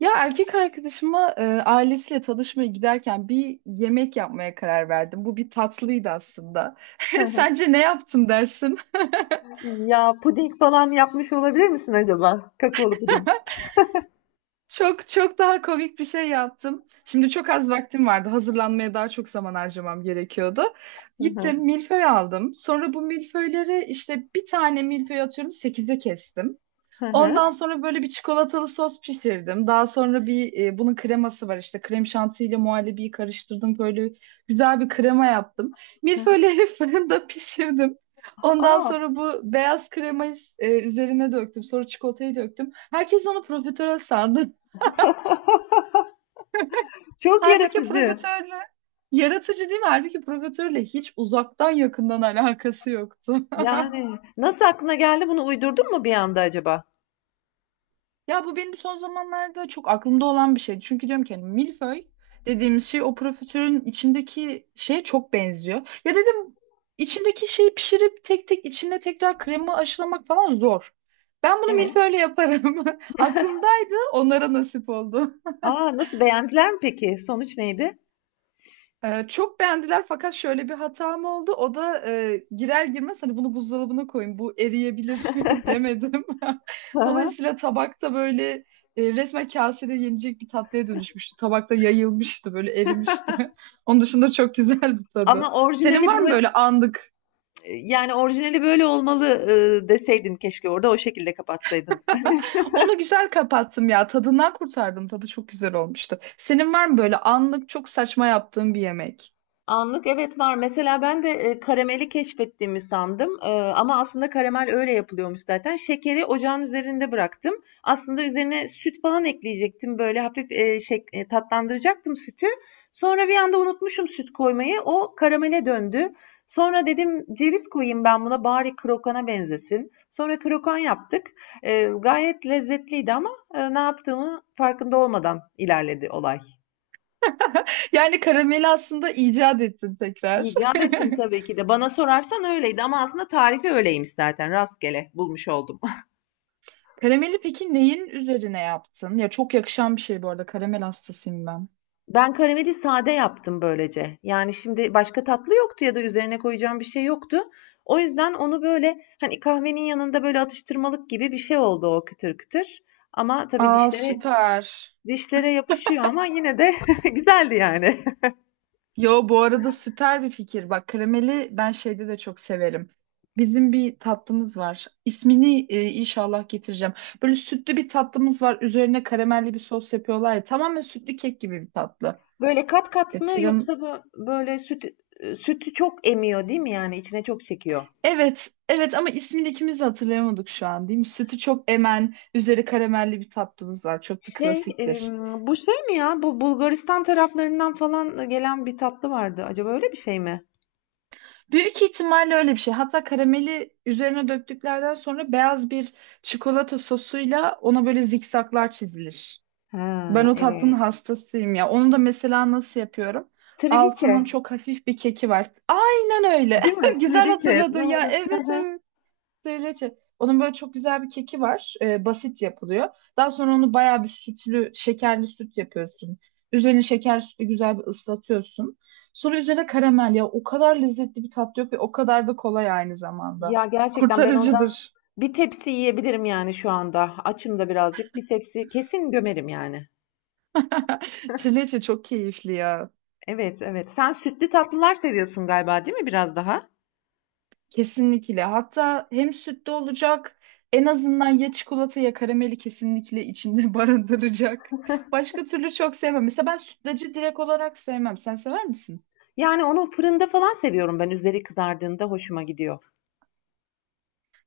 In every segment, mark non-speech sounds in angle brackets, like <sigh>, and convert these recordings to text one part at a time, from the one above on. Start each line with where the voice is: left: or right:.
right: Ya erkek arkadaşıma ailesiyle tanışmaya giderken bir yemek yapmaya karar verdim. Bu bir tatlıydı aslında.
left: <laughs> Hı
right: <laughs>
left: hı.
right: Sence ne yaptım dersin?
left: Ya puding falan yapmış olabilir misin acaba? Kakaolu puding.
right: Çok çok daha komik bir şey yaptım. Şimdi çok az vaktim vardı. Hazırlanmaya daha çok zaman harcamam gerekiyordu.
left: Hı
right: Gittim
left: hı.
right: milföy aldım. Sonra bu milföyleri işte bir tane milföy atıyorum sekize kestim.
left: Hı hı.
right: Ondan sonra böyle bir çikolatalı sos pişirdim. Daha sonra bunun kreması var işte krem şantiyle muhallebiyi karıştırdım. Böyle güzel bir krema yaptım. Milföyleri <laughs> fırında pişirdim. Ondan
left: Aa,
right: sonra bu beyaz kremayı üzerine döktüm. Sonra çikolatayı döktüm. Herkes onu profiterol sandı. <laughs>
left: <laughs> çok
right: Halbuki
left: yaratıcı.
right: profiterole yaratıcı değil mi? Halbuki profiterole hiç uzaktan yakından alakası yoktu.
left: Yani nasıl aklına geldi bunu uydurdun mu bir anda acaba?
right: Ya bu benim son zamanlarda çok aklımda olan bir şeydi. Çünkü diyorum ki hani milföy dediğimiz şey o profiterolün içindeki şeye çok benziyor. Ya dedim içindeki şeyi pişirip tek tek içine tekrar kremi aşılamak falan zor. Ben bunu
left: Evet.
right: milföyle yaparım. <laughs> Aklımdaydı, onlara nasip oldu.
left: Aa, nasıl beğendiler mi peki? Sonuç neydi?
right: Çok beğendiler fakat şöyle bir hatam oldu. O da girer girmez hani bunu buzdolabına koyun bu eriyebilir <laughs> demedim.
left: Hı
right: <laughs>
left: hı.
right: Dolayısıyla tabakta böyle resmen kasede yenecek bir tatlıya dönüşmüştü. Tabakta yayılmıştı böyle erimişti. <laughs> Onun dışında çok güzeldi
left: Ama
right: tadı. Senin
left: orijinali
right: var mı
left: böyle
right: böyle anlık?
left: yani orijinali böyle olmalı. Deseydin keşke orada o şekilde kapatsaydın.
right: Onu güzel kapattım ya tadından kurtardım tadı çok güzel olmuştu. Senin var mı böyle anlık çok saçma yaptığın bir yemek?
left: Anlık evet var. Mesela ben de karameli keşfettiğimi sandım. Ama aslında karamel öyle yapılıyormuş zaten. Şekeri ocağın üzerinde bıraktım. Aslında üzerine süt falan ekleyecektim. Böyle hafif tatlandıracaktım sütü. Sonra bir anda unutmuşum süt koymayı. O karamele döndü. Sonra dedim ceviz koyayım ben buna bari krokana benzesin. Sonra krokan yaptık. Gayet lezzetliydi ama ne yaptığımı farkında olmadan ilerledi olay.
right: Yani karameli aslında icat ettin tekrar.
left: İcat ettim
right: <laughs>
left: tabii ki de. Bana sorarsan öyleydi ama aslında tarifi öyleymiş zaten. Rastgele bulmuş oldum. <laughs>
right: Karameli peki neyin üzerine yaptın? Ya çok yakışan bir şey bu arada. Karamel hastasıyım ben.
left: Ben karameli sade yaptım böylece. Yani şimdi başka tatlı yoktu ya da üzerine koyacağım bir şey yoktu. O yüzden onu böyle hani kahvenin yanında böyle atıştırmalık gibi bir şey oldu o kıtır kıtır. Ama tabii
right: Aa,
left: dişlere
right: süper.
left: dişlere yapışıyor ama yine de <laughs> güzeldi yani.
right: Yo, bu arada süper bir fikir. Bak, karameli ben şeyde de çok severim. Bizim bir tatlımız var. İsmini inşallah getireceğim. Böyle sütlü bir tatlımız var. Üzerine karamelli bir sos yapıyorlar ya. Tamamen sütlü kek gibi bir tatlı.
left: <laughs> Böyle kat kat mı
right: Getirim.
left: yoksa bu- böyle sütü çok emiyor değil mi yani içine çok çekiyor?
right: Evet, evet, ama ismini ikimiz de hatırlayamadık şu an değil mi? Sütü çok emen, üzeri karamelli bir tatlımız var. Çok da
left: Şey,
right: klasiktir.
left: em, Bu şey mi ya? Bu Bulgaristan taraflarından falan gelen bir tatlı vardı. Acaba öyle bir şey mi?
right: Büyük ihtimalle öyle bir şey. Hatta karameli üzerine döktüklerden sonra beyaz bir çikolata sosuyla ona böyle zikzaklar çizilir. Ben
left: Ha,
right: o tatlının
left: evet.
right: hastasıyım ya. Onu da mesela nasıl yapıyorum?
left: Triliçe.
right: Altının çok hafif bir keki var. Aynen öyle.
left: Değil mi?
right: <laughs> Güzel
left: Triliçe. <laughs>
right: hatırladın ya.
left: Doğru. Hı
right: Evet,
left: hı.
right: evet. Trileçe. Onun böyle çok güzel bir keki var. Basit yapılıyor. Daha sonra onu bayağı bir sütlü, şekerli süt yapıyorsun. Üzerine şeker sütü güzel bir ıslatıyorsun. Sonra üzerine karamel ya. O kadar lezzetli bir tat yok ve o kadar da kolay aynı zamanda.
left: Ya gerçekten ben ondan
right: Kurtarıcıdır.
left: bir tepsi yiyebilirim yani şu anda. Açım da birazcık. Bir tepsi kesin gömerim yani.
right: <laughs> Trileçe çok keyifli ya.
left: Evet, evet. Sen sütlü tatlılar seviyorsun galiba, değil mi biraz daha?
right: Kesinlikle. Hatta hem sütlü olacak, en azından ya çikolata ya karameli kesinlikle içinde <laughs> barındıracak. Başka türlü çok sevmem. Mesela ben sütlacı direkt olarak sevmem. Sen sever misin?
left: Yani onu fırında falan seviyorum ben. Üzeri kızardığında hoşuma gidiyor.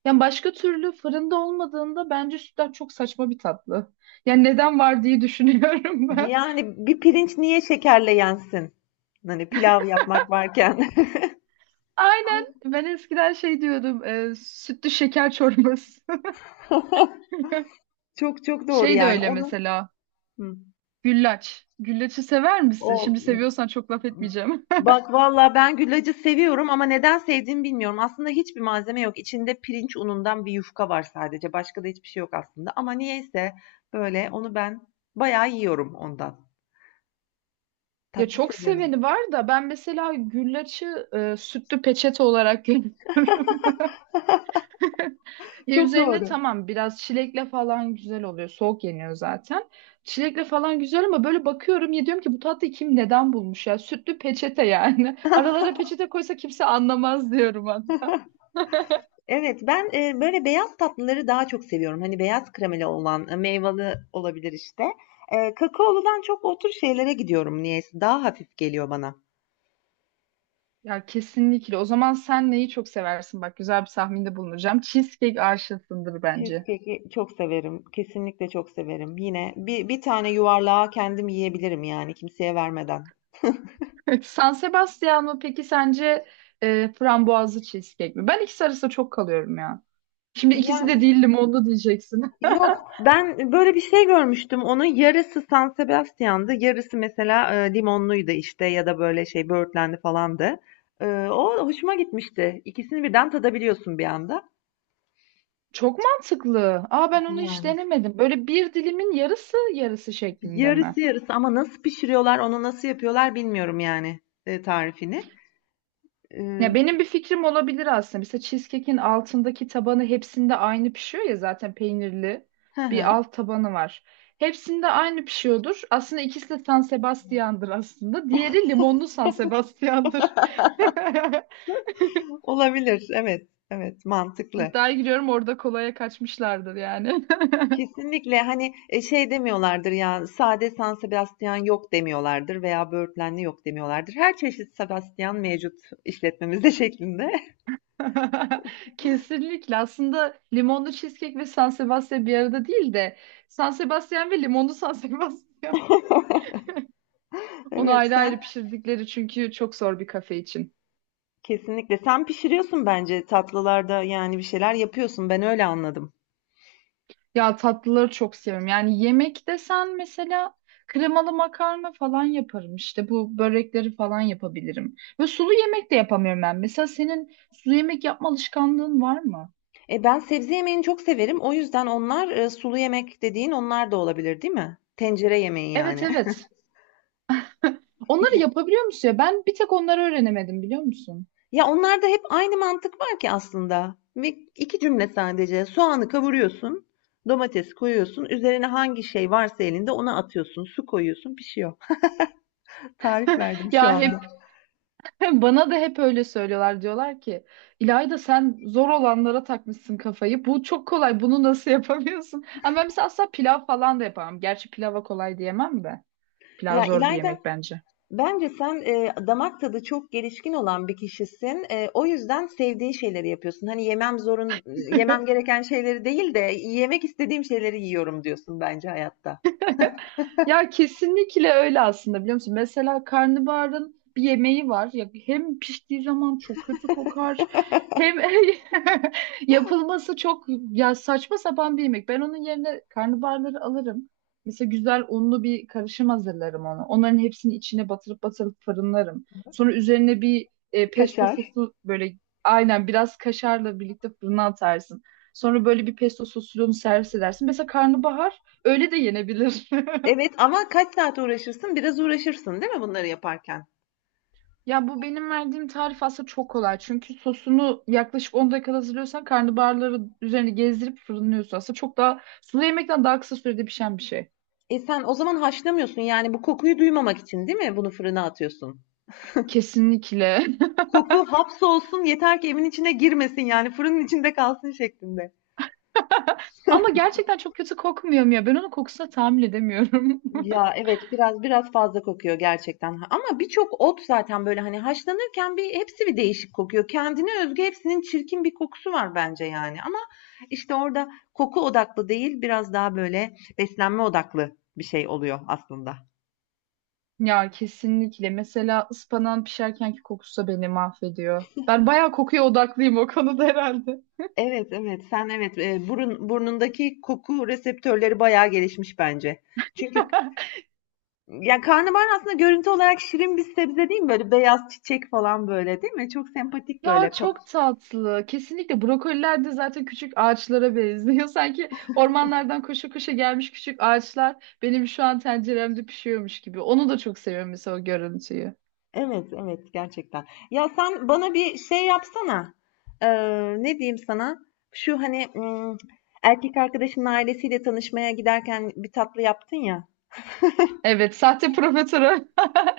right: Yani başka türlü fırında olmadığında bence sütlaç çok saçma bir tatlı. Yani neden var diye düşünüyorum <laughs> ben.
left: Yani bir pirinç niye şekerle yensin? Hani pilav yapmak varken.
right: Aynen. Ben eskiden şey diyordum. Sütlü şeker çorbası.
left: <laughs>
right: <laughs>
left: Çok çok doğru
right: Şey de
left: yani.
right: öyle
left: Onun
right: mesela. Güllaç. Güllaçı sever
left: o
right: misin? Şimdi seviyorsan çok laf etmeyeceğim. <laughs>
left: bak valla ben güllacı seviyorum ama neden sevdiğimi bilmiyorum. Aslında hiçbir malzeme yok. İçinde pirinç unundan bir yufka var sadece. Başka da hiçbir şey yok aslında. Ama niyeyse böyle onu ben bayağı yiyorum ondan.
right: Ya
left: Tatlı
right: çok
left: seviyorum.
right: seveni var da ben mesela güllaçı sütlü peçete olarak görüyorum. <laughs> Ya
left: Çok
right: üzerine
left: doğru.
right: tamam biraz çilekle falan güzel oluyor. Soğuk yeniyor zaten. Çilekle falan güzel ama böyle bakıyorum ya diyorum ki bu tatlıyı kim neden bulmuş ya? Sütlü peçete yani. <laughs> Aralara
left: <laughs>
right: peçete koysa kimse anlamaz diyorum hatta.
left: Evet ben böyle beyaz tatlıları daha çok seviyorum. Hani beyaz kremeli olan meyveli olabilir işte. Kakaoludan çok o tür şeylere gidiyorum niyeyse. Daha hafif geliyor bana.
right: Ya kesinlikle. O zaman sen neyi çok seversin? Bak, güzel bir tahminde bulunacağım. Cheesecake aşısındır bence.
left: Cheesecake'i çok severim. Kesinlikle çok severim. Yine bir tane yuvarlağa kendim yiyebilirim yani kimseye vermeden.
right: <laughs> San Sebastian mı peki sence frambuazlı cheesecake mi? Ben ikisi arasında çok kalıyorum ya. Şimdi ikisi de
left: Yani
right: değil, limonlu diyeceksin.
left: yok ben böyle bir şey görmüştüm. Onun yarısı San Sebastian'dı. Yarısı mesela limonluydu işte ya da böyle şey böğürtlendi falandı. O hoşuma gitmişti. İkisini birden tadabiliyorsun bir anda.
right: Çok mantıklı. Aa, ben onu hiç
left: Yani.
right: denemedim. Böyle bir dilimin yarısı yarısı şeklinde
left: Yarısı
right: mi?
left: yarısı ama nasıl pişiriyorlar onu nasıl yapıyorlar bilmiyorum yani tarifini. E,
right: Ya benim bir fikrim olabilir aslında. Mesela cheesecake'in altındaki tabanı hepsinde aynı pişiyor ya zaten peynirli
left: hı
right: bir
left: hı.
right: alt tabanı var. Hepsinde aynı pişiyordur. Aslında ikisi de San Sebastian'dır aslında. Diğeri limonlu San Sebastian'dır. <laughs>
left: Olabilir, evet evet, mantıklı.
right: İddiaya giriyorum orada kolaya kaçmışlardır yani. <laughs>
left: Kesinlikle hani şey demiyorlardır ya sade San Sebastian yok demiyorlardır veya böğürtlenli yok demiyorlardır. Her çeşit Sebastian mevcut işletmemizde şeklinde.
right: <laughs> Kesinlikle. Aslında limonlu cheesecake ve San Sebastian bir arada değil de San Sebastian ve limonlu San Sebastian.
left: <laughs>
right: <laughs> Onu
left: Evet
right: ayrı
left: sen
right: ayrı pişirdikleri çünkü çok zor bir kafe için.
left: kesinlikle sen pişiriyorsun bence tatlılarda yani bir şeyler yapıyorsun ben öyle anladım.
right: Ya tatlıları çok seviyorum. Yani yemek desen mesela kremalı makarna falan yaparım. İşte bu börekleri falan yapabilirim. Ve sulu yemek de yapamıyorum ben. Mesela senin sulu yemek yapma alışkanlığın var mı?
left: E ben sebze yemeğini çok severim o yüzden onlar sulu yemek dediğin onlar da olabilir değil mi? Tencere yemeği
right: Evet,
left: yani.
right: evet. <laughs> Onları
left: <laughs>
right: yapabiliyor musun ya? Ben bir tek onları öğrenemedim, biliyor musun?
left: Ya onlarda hep aynı mantık var ki aslında. Ve iki cümle sadece. Soğanı kavuruyorsun, domates koyuyorsun, üzerine hangi şey varsa elinde onu atıyorsun, su koyuyorsun, pişiyor. <laughs> Tarif verdim
right: <laughs>
left: şu
right: Ya hep
left: anda.
right: Hem Bana da hep öyle söylüyorlar. Diyorlar ki İlayda, sen zor olanlara takmışsın kafayı. Bu çok kolay. Bunu nasıl <laughs> yapamıyorsun? Ama ben mesela asla pilav falan da yapamam. Gerçi pilava kolay diyemem de. Pilav
left: Ya
right: zor bir
left: İlayda,
right: yemek bence.
left: bence sen damak tadı çok gelişkin olan bir kişisin. O yüzden sevdiğin şeyleri yapıyorsun. Hani yemem zorun, yemem gereken şeyleri değil de yemek istediğim şeyleri yiyorum diyorsun bence hayatta.
right: <laughs> Ya kesinlikle öyle aslında, biliyor musun? Mesela karnabaharın bir yemeği var. Ya hem piştiği zaman çok kötü kokar. Hem <laughs> yapılması çok ya saçma sapan bir yemek. Ben onun yerine karnabaharları alırım. Mesela güzel unlu bir karışım hazırlarım onu. Onların hepsini içine batırıp batırıp fırınlarım. Sonra üzerine bir pesto
left: Kaşar.
right: sosu böyle aynen biraz kaşarla birlikte fırına atarsın. Sonra böyle bir pesto sosunu servis edersin. Mesela karnabahar öyle de yenebilir. <laughs>
left: Evet ama kaç saat uğraşırsın? Biraz uğraşırsın, değil mi bunları yaparken?
right: Ya bu benim verdiğim tarif aslında çok kolay. Çünkü sosunu yaklaşık 10 dakikada hazırlıyorsan karnabaharları üzerine gezdirip fırınlıyorsun. Aslında çok daha sulu yemekten daha kısa sürede pişen bir şey.
left: E sen o zaman haşlamıyorsun yani bu kokuyu duymamak için değil mi bunu fırına atıyorsun?
right: Kesinlikle.
left: Koku hapsolsun yeter ki evin içine girmesin yani fırının içinde kalsın şeklinde.
right: <laughs> Ama gerçekten çok kötü kokmuyor mu ya? Ben onun kokusuna tahammül edemiyorum. <laughs>
left: Ya evet biraz fazla kokuyor gerçekten. Ama birçok ot zaten böyle hani haşlanırken bir hepsi bir değişik kokuyor. Kendine özgü hepsinin çirkin bir kokusu var bence yani. Ama işte orada koku odaklı değil biraz daha böyle beslenme odaklı bir şey oluyor aslında.
right: Ya kesinlikle. Mesela ıspanağın pişerkenki kokusu da beni mahvediyor. Ben bayağı kokuya odaklıyım o konuda herhalde.
left: Evet, evet. Sen evet, burun burnundaki koku reseptörleri bayağı gelişmiş bence. Çünkü
right: <laughs>
left: ya karnabahar aslında görüntü olarak şirin bir sebze değil mi? Böyle beyaz çiçek falan böyle değil mi? Çok sempatik böyle.
right: Ya çok tatlı. Kesinlikle brokoliler de zaten küçük ağaçlara benziyor. <laughs> Sanki ormanlardan koşa koşa gelmiş küçük ağaçlar benim şu an tenceremde pişiyormuş gibi. Onu da çok seviyorum mesela o görüntüyü.
left: Evet, evet gerçekten. Ya sen bana bir şey yapsana. Ne diyeyim sana? Şu hani erkek arkadaşının ailesiyle tanışmaya giderken bir tatlı yaptın ya.
right: Evet, sahte profiterol. <laughs>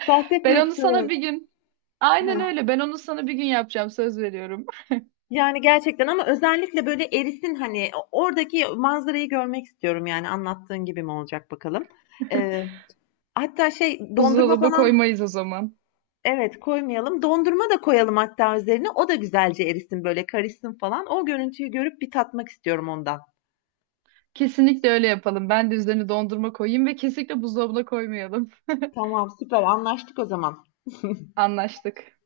left: Sahte
right: Ben onu
left: profiterol.
right: sana bir gün, aynen öyle. Ben onu sana bir gün yapacağım, söz veriyorum.
left: Yani, gerçekten ama özellikle, böyle, erisin, hani, oradaki manzarayı görmek istiyorum, yani, anlattığın gibi mi olacak bakalım.
right: <laughs>
left: Eee, Hatta şey, dondurma
right: Buzdolabı
left: falan.
right: koymayız o zaman.
left: Evet, koymayalım. Dondurma da koyalım hatta üzerine. O da güzelce erisin, böyle, karışsın falan. O görüntüyü görüp bir tatmak istiyorum ondan.
right: Kesinlikle öyle yapalım. Ben de üzerine dondurma koyayım ve kesinlikle buzdolabına koymayalım.
left: Tamam, süper anlaştık o zaman.
right: Anlaştık.